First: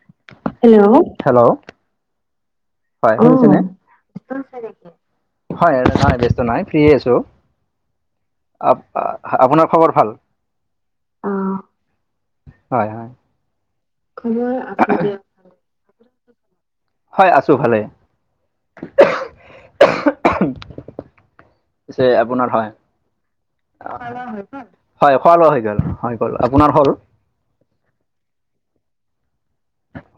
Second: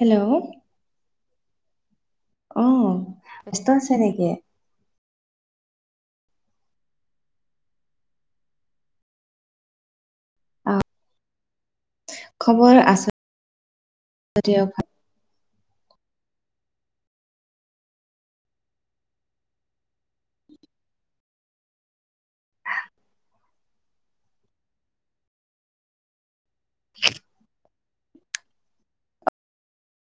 Hello hello hello অ হয়, ব্যস্ত আছে নেকি হয় নাই ব্যস্ত নাই ফ্ৰী আছোঁ। আহ, আপোনাৰ খবৰ ভাল? অঁ হয় হয়। দিয়ক হয় আছোঁ ভালে। আপোনাৰ হয়। হয় খোৱা লোৱা হৈ গল? হয় গল, আপোনাৰ হ'ল?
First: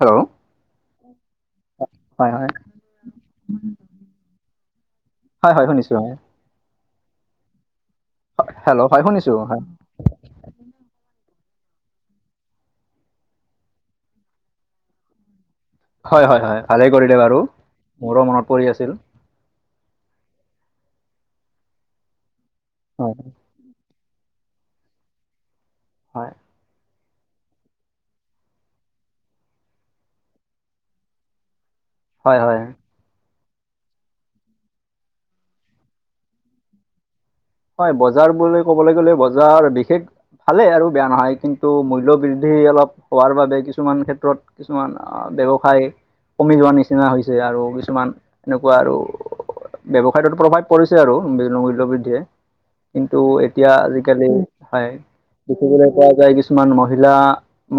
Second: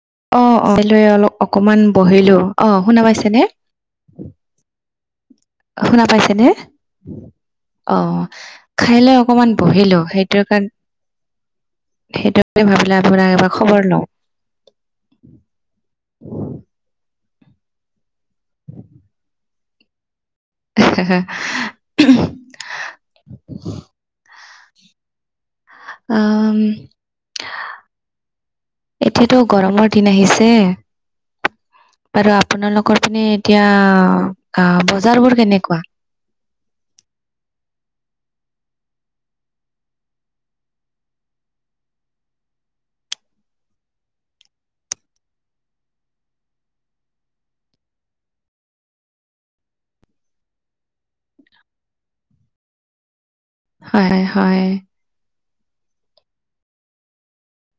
হেল্ল' অ অ', খাই লৈ অকমান হয় বহিলো, হয় অ' শুনা পাইছেনে? হয় হয় শুনিছো শুনা হয় পাইছেনে? অ', হেল্ল' খাই হয় লৈ শুনিছো অকমান হয় বহিলো। সেই সেই কাৰেণ সেইটোকে ভাবিলোঁ আপোনাক এবাৰ খবৰ লওঁ। হয় হয় হয়, ভালেই কৰিলে বাৰু, মোৰো মনত পৰি আছিল। হা হা উম। হয় হয়। হয় উম এতিয়াটো গৰমৰ দিন আহিছে বাৰু হয় হয় আপোনালোকৰ পিনে এতিয়া, বজাৰ বোৰ কেনেকুৱা? হয়, বজাৰ বুলি ক'বলৈ গ'লে বজাৰ বিশেষ ভালে আৰু বেয়া নহয় কিন্তু, মূল্য বৃদ্ধি অলপ হোৱাৰ বাবে কিছুমান ক্ষেত্ৰত কিছুমান ব্যৱসায় কমি যোৱা নিচিনা হৈছে আৰু কিছুমান এনেকুৱা আৰু ব্যয়ৱসায়ত প্ৰভাৱ পৰিছে আৰু মূল্য বৃদ্ধিয়ে কিন্তু এতিয়া আজিকালি হয়, দেখিবলৈ পোৱা যায়, কিছুমান মহিলা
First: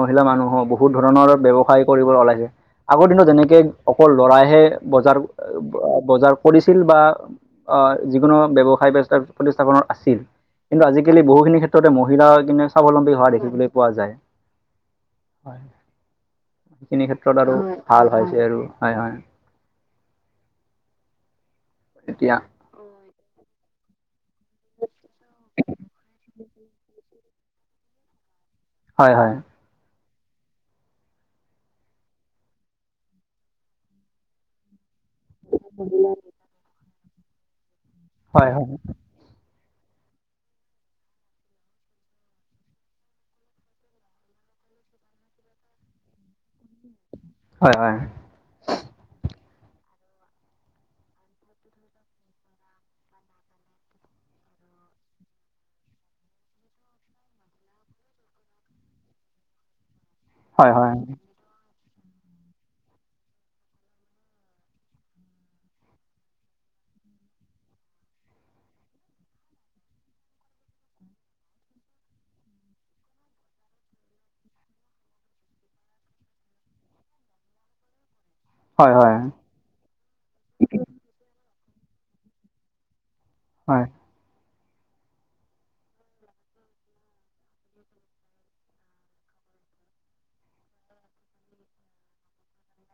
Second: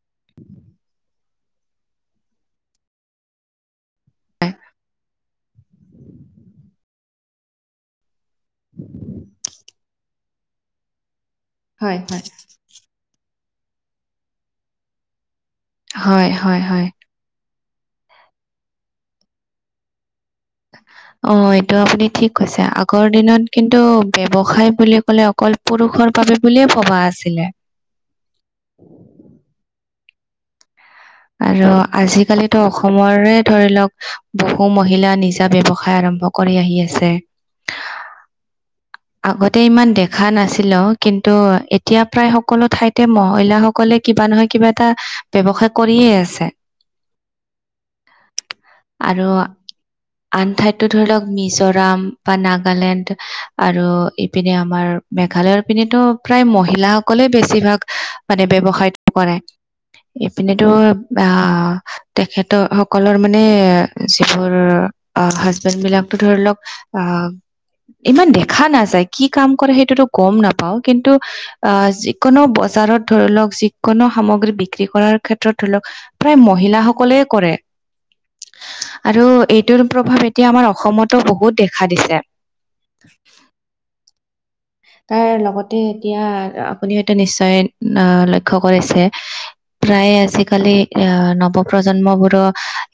মহিলা মানুহো বহুত ধৰণৰ ব্যৱসায় কৰিবলৈ ওলাইছে। আগৰ দিনত যেনেকে অকল হয় লৰাহে বজাৰ বজাৰ কৰিছিল, বা অ', যিকোনো ব্যৱসায় প্ৰতিস্থাপনৰ আছিল কিন্তু আজিকালি বহুখিনি ক্ষেত্ৰতে হয় মহিলা কিনে স্বাৱলম্বী হোৱা দেখিবলৈ পোৱা যায়। হয়, হয়, হয়। ক্ষেত্ৰ আৰু ভাল হৈছে আৰু হয়, হয়। অ, এইটো আপুনি ঠিক এতিয়া কৈছে আগৰ দিনত কিন্তু ব্যৱসায় বুলি ক'লে অকল পুৰুষৰ বাবে বুলিয়ে ভবা আছিলে। হয়, হয়। আৰু আজিকালিতো অসমৰে ধৰি লওক বহু মহিলা নিজ ব্যৱসায় আৰম্ভ কৰি আহি আছে। হয়, হয়। আগতে ইমান দেখা নাছিলো কিন্তু এতিয়া প্ৰায় সকলো ঠাইতে মহিলাসকলে কিবা নহয় কিবা এটা ব্যৱসায় কৰিয়ে আছে। হয়, হয়। আৰু আন ঠাইততো ধৰি লওক মিজোৰাম বা নাগালেণ্ড আৰু ইপিনে আমাৰ মেঘালয়ৰ পিনেতো প্ৰায় মহিলাাসকলে বেছিভাগ মানে ব্যৱসায় কৰে এইপিনেতো হয় হয় হয় হয় আহ তেখেতৰ সকলৰ মানে যিবোৰ অ, হাজবেণ্ড বিলাকো ধৰি লওক আহ, ইমান দেখা নাযায় কি কাম কৰে সেইটোতো গম নাপাওঁ। কিন্তু আহ, যিকোনো বজাৰত ধৰি লওক যিকোনো সামগ্ৰী বিক্ৰী কৰাৰ ক্ষেত্ৰত ধৰি লওক, প্ৰায় মহিলাসকলে কৰে। হয় আৰু এইটোৰ প্ৰভাৱ এতিয়া আমাৰ অসমতো বহুত দেখা দিছে। [unintelligible] হয়। তাৰ লগতে এতিয়া আপুনি হয়তো নিশ্চয় আহ, লক্ষ্য কৰিছে। প্ৰায় আজিকালি এ, নৱ প্ৰজন্ম বোৰৰ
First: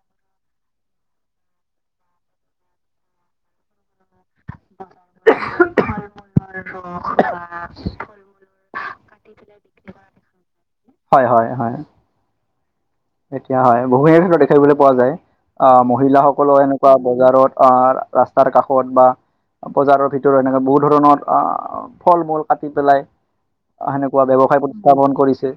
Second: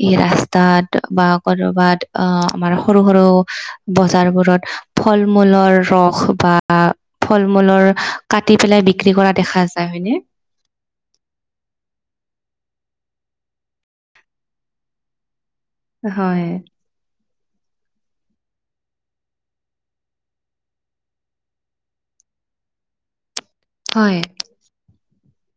এই ৰাস্তাত বা কৰ'বাত অ, আমাৰ সৰু, সৰু বজাৰ বোৰত ফল-মূলৰ ৰস বা বা ফল-মূলৰ কাটি পেলাই বিক্ৰী কৰা দেখা যায় হয়নে। হয়, হয়, হয়। এতিয়া হয়, বহুখিন ক্ষেত্ৰত দেখিবলৈ পোৱা যায় আহ' হয় মহিলাসকলৰ এনেকুৱা বা বজাৰত, অ, ৰাস্তাৰ কাষত বা বজাৰৰ ভিতৰত এনেকে বহুত ধৰণৰ ফল-মূল কাটি পেলাই হয় হেনেকুৱা ব্যৱসায় প্ৰতিষ্ঠাপন বন্ধ কৰিছে।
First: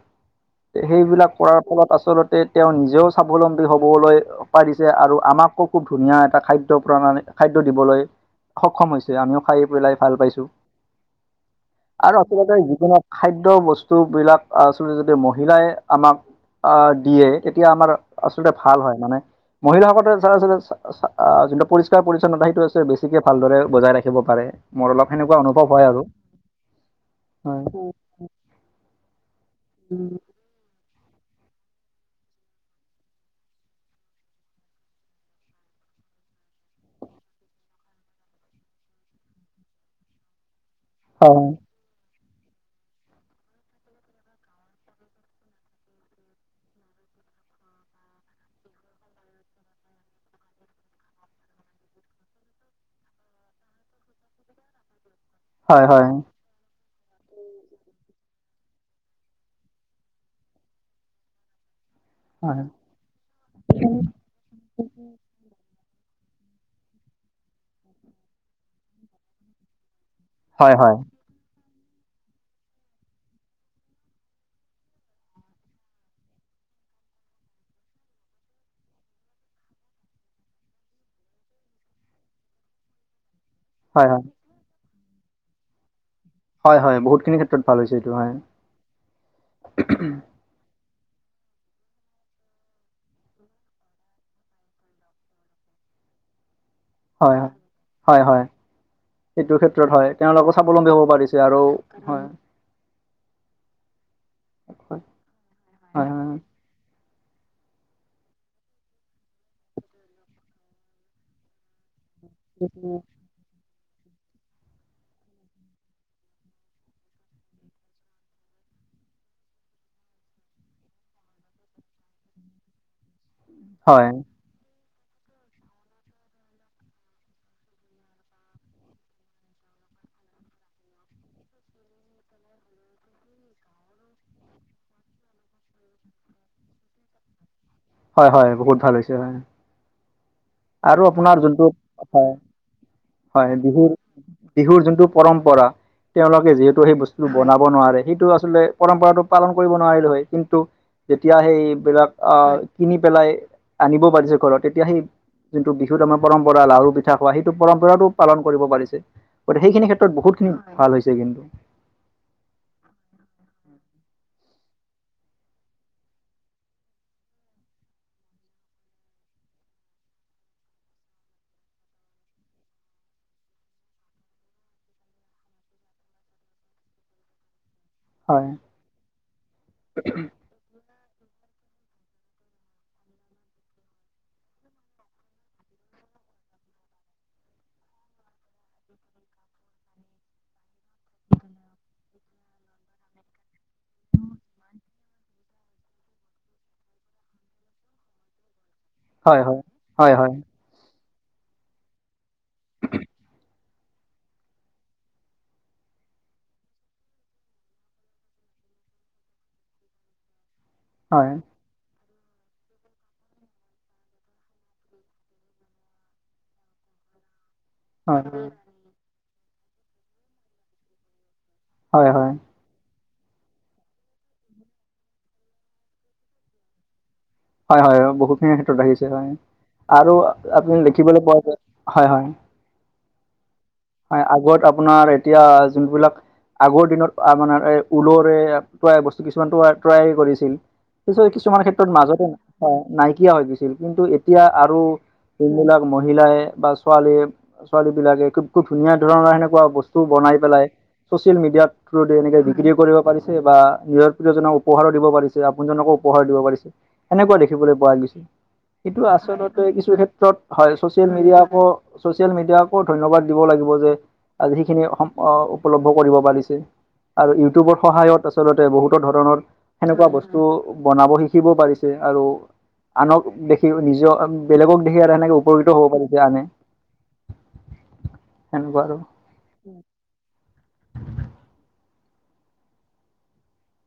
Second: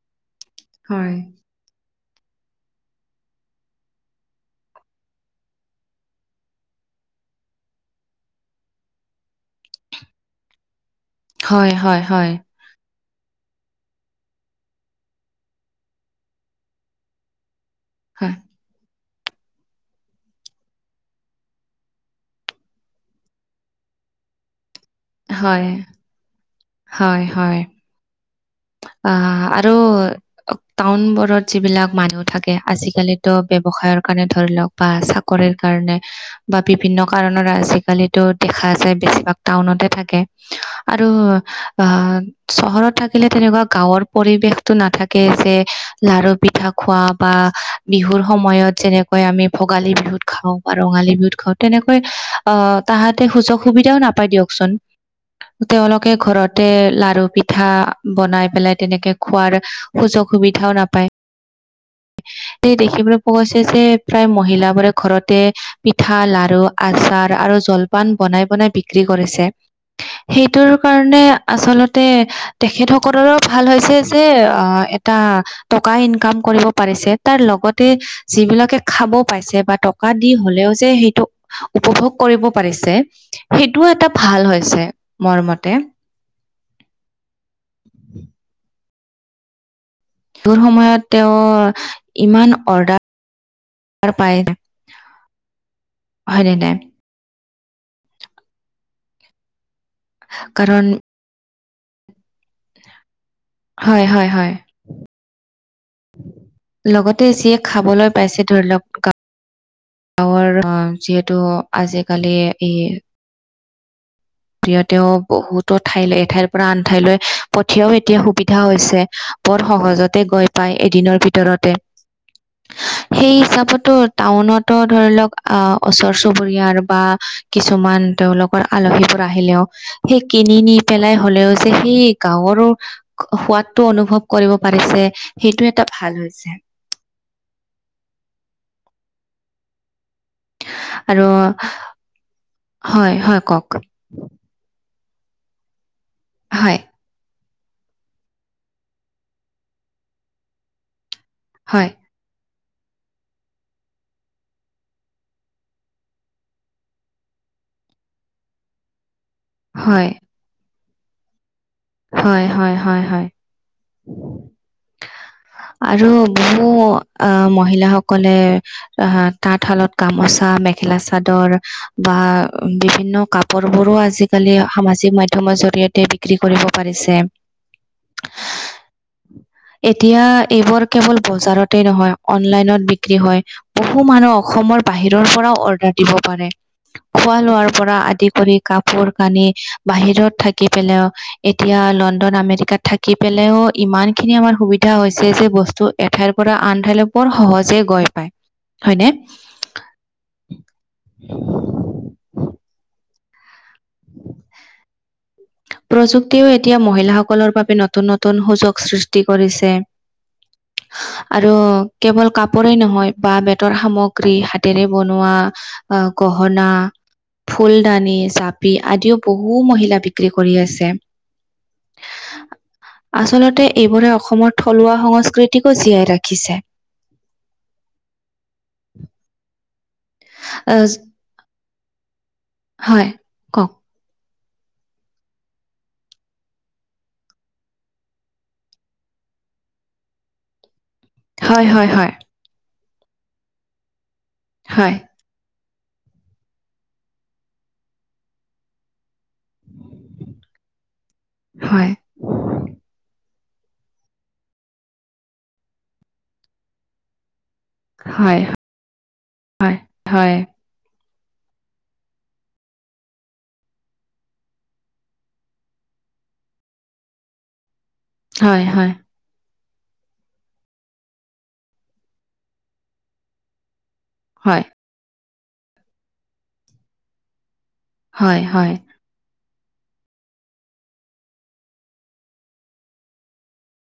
হয় সেইবিলাক কৰাৰ ফলত আচলতে তেওঁ নিজেও স্বাৱলম্বী হবলৈ পাই দিছে আৰু আমাকো খুব ধুনীয়া এটা খাদ্য, প্ৰণ খাদ্য দিবলৈ সক্ষম হৈছে, আমিও খাই পেলাই ভাল পাইছো। হয় আৰু হয় আচলতে যিকোনো, খাদ্য বস্তুবিলাক আচলতে যদি মহিলাই আমাক দিয়ে। এতিয়া আমাৰ হয় আচলতে ভাল হয়। মানে মহিলাসকলে আচলতে যোনটো পৰিষ্কাৰ পৰিচ্ছন্নতা সেইটো আছে বেছিকে ভালদৰে বজাই ৰাখিব পাৰে। মোৰ অলপ সেনেকুৱা অনুভৱ হয় আৰু। হয়, হয়। অ, আৰু টাউনবোৰত যিবিলাক মানুহ থাকে। আজিকালিতো ব্যৱসায়ৰ কাৰণে ধৰি লওক বা চাকৰিৰ কাৰণে বা বিভিন্ন কাৰণত আজিকালিতো দেখা যায়। বেছিভাগ টাউনতে থাকে। আৰু অ, চহৰত থাকে। সেইফালে তেনেকুৱা গাঁৱৰ পৰিৱেশতটো নাথাকে যে লডাৰু পিঠা-খোৱা বা বিহুৰ সময়ত যেনেকৈ আমি ভোগালী বিহুত খাওঁ বা ৰঙালী বিহুত খাওঁ তেনেকৈ অ, তাহাঁতে সুযোগ সুবিধাও নাপায় দিয়কচোন। হয় হয় তেওঁলোকে ঘৰতে লাৰু পিঠা বনাই পেলাই তেনেকে খোৱাৰ সুযোগ সুবিধাও নাপায়। এই দেখিবলৈ পোৱা গৈছে যে, প্ৰায় মহিলাবোৰে ঘৰত তে পিঠা, লাৰু, আচাৰ আৰু জলপান বনাই বনাই বিক্ৰী কৰিছে। সেইটোৰ হয় হয় হয় কাৰণে আচলতে তেখেতসকলৰো ভাল হৈছে যে আ এটা টকা ইনকাম কৰিব পাৰিছে। তাৰ লগতে যিবিলাকে খাব পাইছে বা টকা দি হ'লেও যে সেইটো উপভোগ কৰিব পাৰিছে সেইটোও হয় এটা হয় ভাল হৈছে মোৰ মতে। হয় হয় বহুতখিনি ক্ষেত্ৰত ভাল হৈছে এইটো হয়। [unintelligible] বহুত সময়ত তেওঁ ইমান অৰ্ডাৰ অৰ্ডাৰ পায় হয় নে নাই? হয় হয় হয় সেইটো ক্ষেত্ৰত হয়, তেওঁলোকো কাৰণ স্বাৱলম্বী হ'ব পাৰিছে আৰু হয়। হয় হয় হয় হয় হয় লগত তে যিয়ে খাবলৈ পাইছে ধৰি লওক গা গাঁৱৰ অ যিহেতু আজিকালি এই সিহঁতেও বহুতো ঠাইলে এঠাইৰ পৰা আন ঠাইলৈ পঠিয়াও এতিয়া সুবিধা হৈছে বৰ সহজতে গৈ পাই এদিনৰ ভিতৰতে সেই হিচাপ তটো হয় টাউনত টো ধৰি লওক আহ ওচৰ-চুবুৰীয়াৰ বা কিছুমান তেওঁলোকৰ আলহী আহিলেও সেই কিনি নি পেলাই হ'লেও যে সেই গাঁৱৰো সোৱাদটো অনুভৱ কৰিব পাৰিছে সেইটো এটা ভাল হৈছে। হয় হয় বহুত ভাল হৈছে হয়। আৰু আপোনাৰ যোনটো হয় হয় বিহুৰ বিহুৰ যোনটো পৰম্পৰা তেওঁলোকে হয় যিহেতু সেই বস্তু বনাব নোৱাৰে সেইটো আচলতে পৰম্পৰাটো পালন কৰিব নোৱাৰিলো হয় কিন্তু যেতিয়া হয় সেইবিলাক আহ কিনি পেলাই আনিব পাৰিছে ঘৰত তেতিয়া সেই যোনটো বিহুত আমাৰ পৰম্পৰা লাৰু, পিঠা খোৱা সেইটো পৰম্পৰাটোও পালন কৰিব পাৰিছে। সেইখিনি হয় হয় ক্ষেত্ৰত বহুতখিনি ভাল হৈছে কিন্তু। হয় হয় হয় হয়। [unintelligible] আৰু বহু আ মহিলাসকলে আ তাঁতশালত গামোচা, মেখেলা-চাদৰ বা বিভিন্ন কাপোৰবোৰো আজিকালি সামাজিক মাধ্যমৰ জৰিয়তে বিক্ৰী কৰিব পাৰিছে। হয় এতিয়া এইবোৰ কেৱল বজাৰতে নহয় অনলাইনত বিক্ৰী হয়। বহু মানুহ অসমৰ বাহিৰৰ পৰাও অৰ্ডাৰ দিব পাৰে। খোৱা-লোৱাৰ পৰা আদি কৰি কাপোৰ-কানি বাহিৰত থাকি পেলাইও এতিয়া লণ্ডন, আমেৰিকাত থাকি পেলাইও ইমানখিনি আমাৰ সুবিধা হৈছে যে বস্তু এঠাইৰ পৰা আন ঠাইলৈ বৰ সহজে গৈ পায়। হয়নে? হয় হয় হয় হয় [unintelligible] প্ৰযুক্তিও এতিয়া মহিলাসকলৰ বাবে নতুন নতুন সুযোগ সৃষ্টি কৰিছে। হয় আৰু কেৱল কাপোৰেই নহয় বাঁহ, বেতৰ সামগ্ৰী হাতেৰে বনোৱা আ গহনা, ফুলদানি, হয় জাপি আদিও বহু মহিলা বিক্ৰী কৰি আছে। হয় হয়। আচলতে এইবোৰে অসমৰ থলুৱা সংস্কৃতিকো জীয়াই ৰাখিছে। হয় হয় হয় বহুখিনি ক্ষেত্ৰত আহিছে হয়। আৰু আ, আপুনি দেখিবলৈ পোৱা যায় হয় হয় হয়, কওক। হয় আগত আপোনাৰ এতিয়া যোনবিলাক আগৰ দিনত অপোনাৰ ঊলৰে ট্ৰাই বস্তু কিছুমান ট ট্ৰাই কৰিছিল। কিছু-কিছুমান হয়, ক্ষেত্ৰত হয়, হয়, মাজতে নাই-নাইকিয়া হৈ গৈছিল, কিন্তু এতিয়া আৰু হয়, যোনবিলাক মহিলাই বা ছোৱালীয়ে ছোৱালীবিলাকে খুব, খুব ধুনীয়া ধৰণৰ সেনেকুৱা বস্তু বনাই পেলাই, ছচিয়েল মিডিয়া হয়, থ্ৰু দি এনেকে বিক্ৰী কৰিব পাৰিছে বা নিজৰ প্ৰিয়জনক উপহাৰো দিব পাৰিছে আপোনজনকো উপহাৰ দিব পাৰিছে। এনেকুৱা দেখিবলৈ পোৱা হয়, গৈছে। হয়, কিন্তু আচলতে কিছু ক্ষেত্ৰত হয় ছচিয়েল মিডিয়াকো, ছচিয়েল মিডিয়াকো ধন্যবাদ দিব লাগিব যে আজি সেইখিনি অ', উপলব্ধ কৰিব পাৰিছে আৰু ইউটিউবৰ সহায়ত হয়, আচলতে হয়, বহুতো ধৰণৰ সেনেকুৱা বস্তু বনাব শিকিব পাৰিছে। আৰু আনক দেখিও নিজেও আৰু হয়, বেলেগক সেইকাৰণে উপকৃত হ'ব পাৰিছোঁ আমি। হয়, হয়।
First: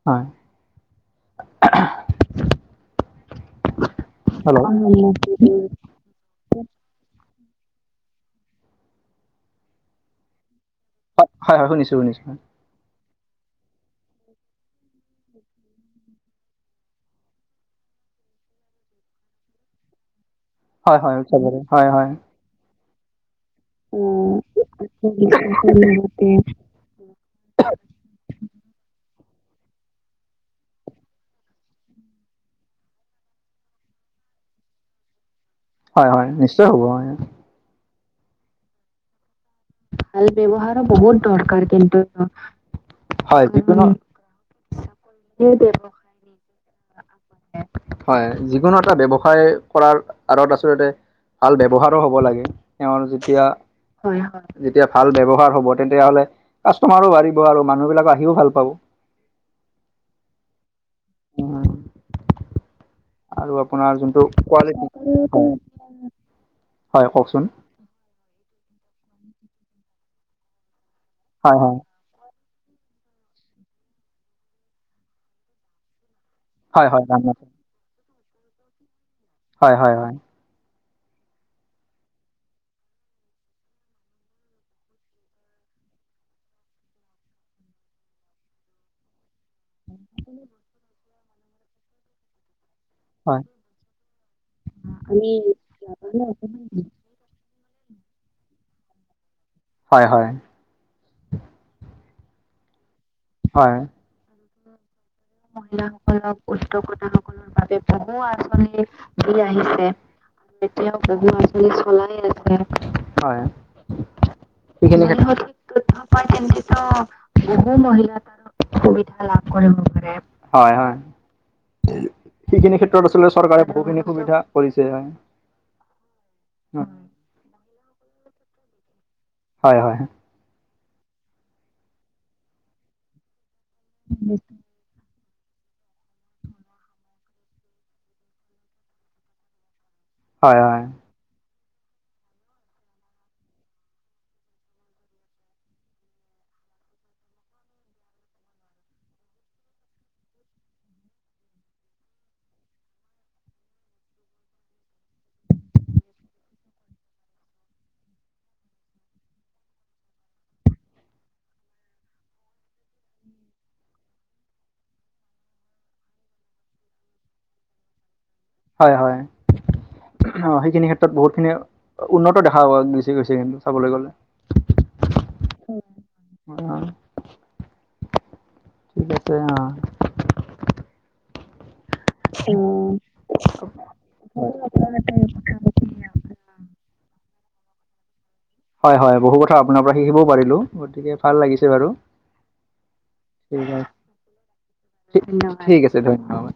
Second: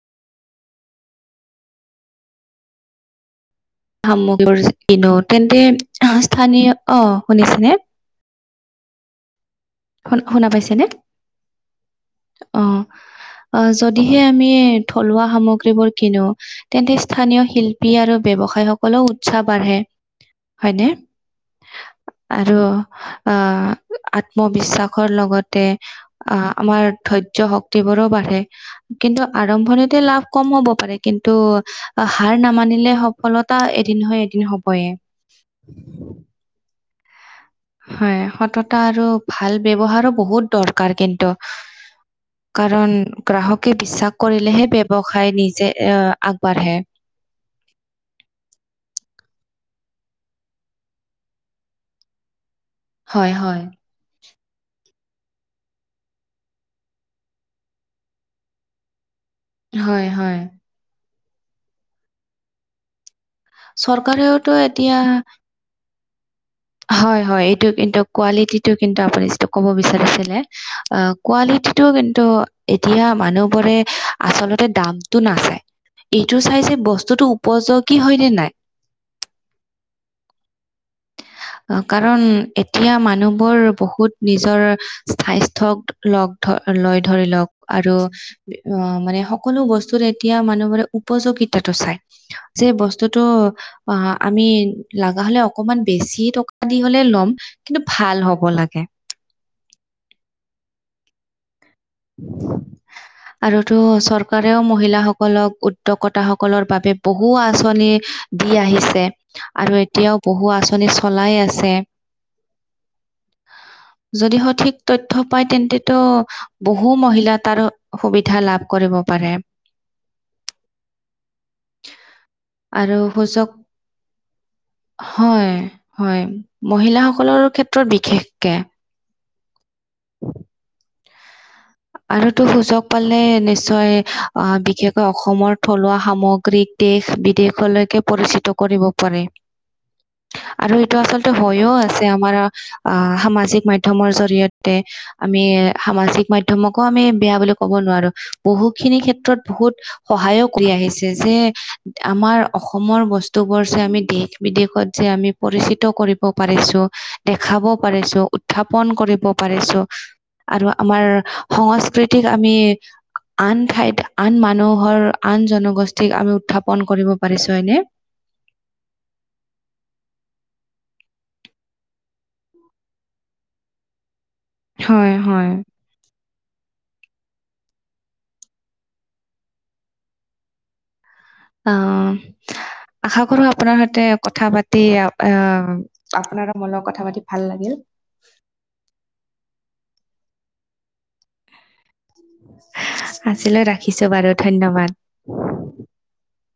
হয়, [unintelligible] হেল্ল' [unintelligible] তেন্তে স্থানীয় অ', শুনিছেনে? শুন-শুনা পাইছেনে? হয়, হয়, শুনিছোঁ, শুনিছোঁ। অ'। অ', যদিহে আমি থলুৱা সামগ্ৰীবোৰ কিনো তেন্তে স্থানীয় শিল্পী আৰু ব্যৱসায় সকলেও উৎসাহ বাঢ়ে। হয়নে? হয়, হয়, [unintelligible] হয়, হয়। আৰু আ, আত্মবিশ্বাসৰ লগতে আ আমাৰ ধৈৰ্য শক্তিবোৰো বাঢ়ে। কিন্তু আৰম্ভণিতে লাভ কম হ'ব পাৰে কিন্তু হাৰ নামানিলে হ সফলতা এদিন নহয় এদিন হ'বয়ে। হয়, হয় নিশ্চয় হ'ব হয়। হয়, সততা আৰু ভাল ব্যৱহাৰো বহুত দৰকাৰ কিন্তু। কাৰণ হয় গ্ৰাহকে যিকোনো বিশ্বাস কৰিলেহে ব্যৱসায় নিজে আহ, আগবাঢ়ে। হয়, যিকোনো এটা ব্যৱসায় কৰাৰ আঁৰত আচলতে ভাল ব্যৱহাৰো হ'ব লাগে, তেওঁৰ যেতিয়া হয়, হয়। যেতিয়া ভাল ব্যৱহাৰ হ'ব তেন্তিয়া হ'লে কাষ্টমাৰো বাঢ়িব আৰু মানুহবিলাক আহিও ভাল পাব। হয়, হয়। [inaudible] আৰু আপোনাৰ যোনটো চৰকাৰেওতো কোৱালি এতিয়া [unintelligible] হয়, হয়, এইটো কিন্তু কোৱালিটিটো কিন্তু আপুনি যিটো ক'ব বিচাৰিছিলে হয় হয় কোৱালিটিটো কিন্তু এতিয়া মানুহবোৰে আচলতে দামতটো নাচায়। এইটো চাইছে যে হয় হয় গান বস্তুতোটো মাত উপযগী হয়, নে নাই! হয়, হয়, হয়। কাৰণ এতিয়া মানুহবোৰ বহুত নিজৰ স্বাস্থ্যক লগ ধই লৈ ধৰি লওঁক আৰু মানে স সকলো বস্তুৰে এতিয়া মানুহবোৰে উপযোগিতাটো চাই, যে বস্তু [unintelligible] অ', হয় আমি লাগা হ'লে অকমান বেছি টকা দি হ'লে ল'ম কিন্তু ভাল হ'ব লাগে। হয়, হয়। হয় আৰুতো চৰকাৰেও মহিলাসকল সকলক উদ্যেকতাসকলৰ বাবে বহু আঁচনি দি আহিছে আৰু এতিয়াও বহু আঁচনি এতিয়াও চলাই আছে [unintelligible] চলাইয়ে আছে, হয়। যদি সঠিক তথ্য পায় তেন্ততো ত' বহু মহিলাই [unintelligible] কৰিব সুবিধা পাৰে লাভ কৰিব পাৰে। হয়, হয়। [inaudible] সেইখিনি আৰু ক্ষেত্ৰত আচলতে সূচক চৰকাৰে বহুখিনি সুবিধা কৰিছে হয়। সকলৰ ক্ষেত্ৰত বিশেষকে হয়, হয়। আৰুতো সুযোগ পালে নিশ্চয় অ, বিশেষ অসমৰ থলুৱা সামগ্ৰীক দেশ-বিদেশলৈকে পৰিচিত কৰিব পাৰে। হয় হয় আৰু এইটো আচলতে হৈও আছে আমাৰ আহ, সামাজিক মাধ্যয়মৰ জৰিয়তে আমি সামাজিক মাধ্যয়মকো আমি বেয়া বুলি ক'ব নোৱাৰো বহুখিনি ক্ষেত্ৰত বহুত সহায় কৰি আহিছে যে আমাৰ অসমৰ বস্তুবোৰ যে আমি দেশ-বিদেশত যে আমি পৰিচিত কৰিব পাৰিছো, দেখাব পাৰিছো, উত্থাপন কৰিব পাৰিছো। আৰু আমাৰ সংস্কৃতিক আমি আন ঠাইত, আন মানুহৰ, আন জনগোষ্ঠীক আমি উত্থাপন কৰিব পাৰিছো হয়নে। হয়, হয়। আহ, সেইখিনি ক্ষেত্ৰত বহুতখিনি উন্নত দেখা গছে, গৈছে। কিন্তু চাবলৈ গ'লে হয়, হয়। ঠিক আছে, অ'। অ, আশা কৰো আপোনাৰ সৈতে কথা পাতি আহ আপোনাৰো মনত কথা পাতি ভাল লাগিল। হয়, হয়, বহু কথা আপোনাৰ পৰা শিকিবও পাৰিলো গতিকে ভাল লাগিছে বাৰু। আছিলো, ৰাখিছো বাৰু ধন্যবাদ। ঠিক আছে, ধন্যবাদ।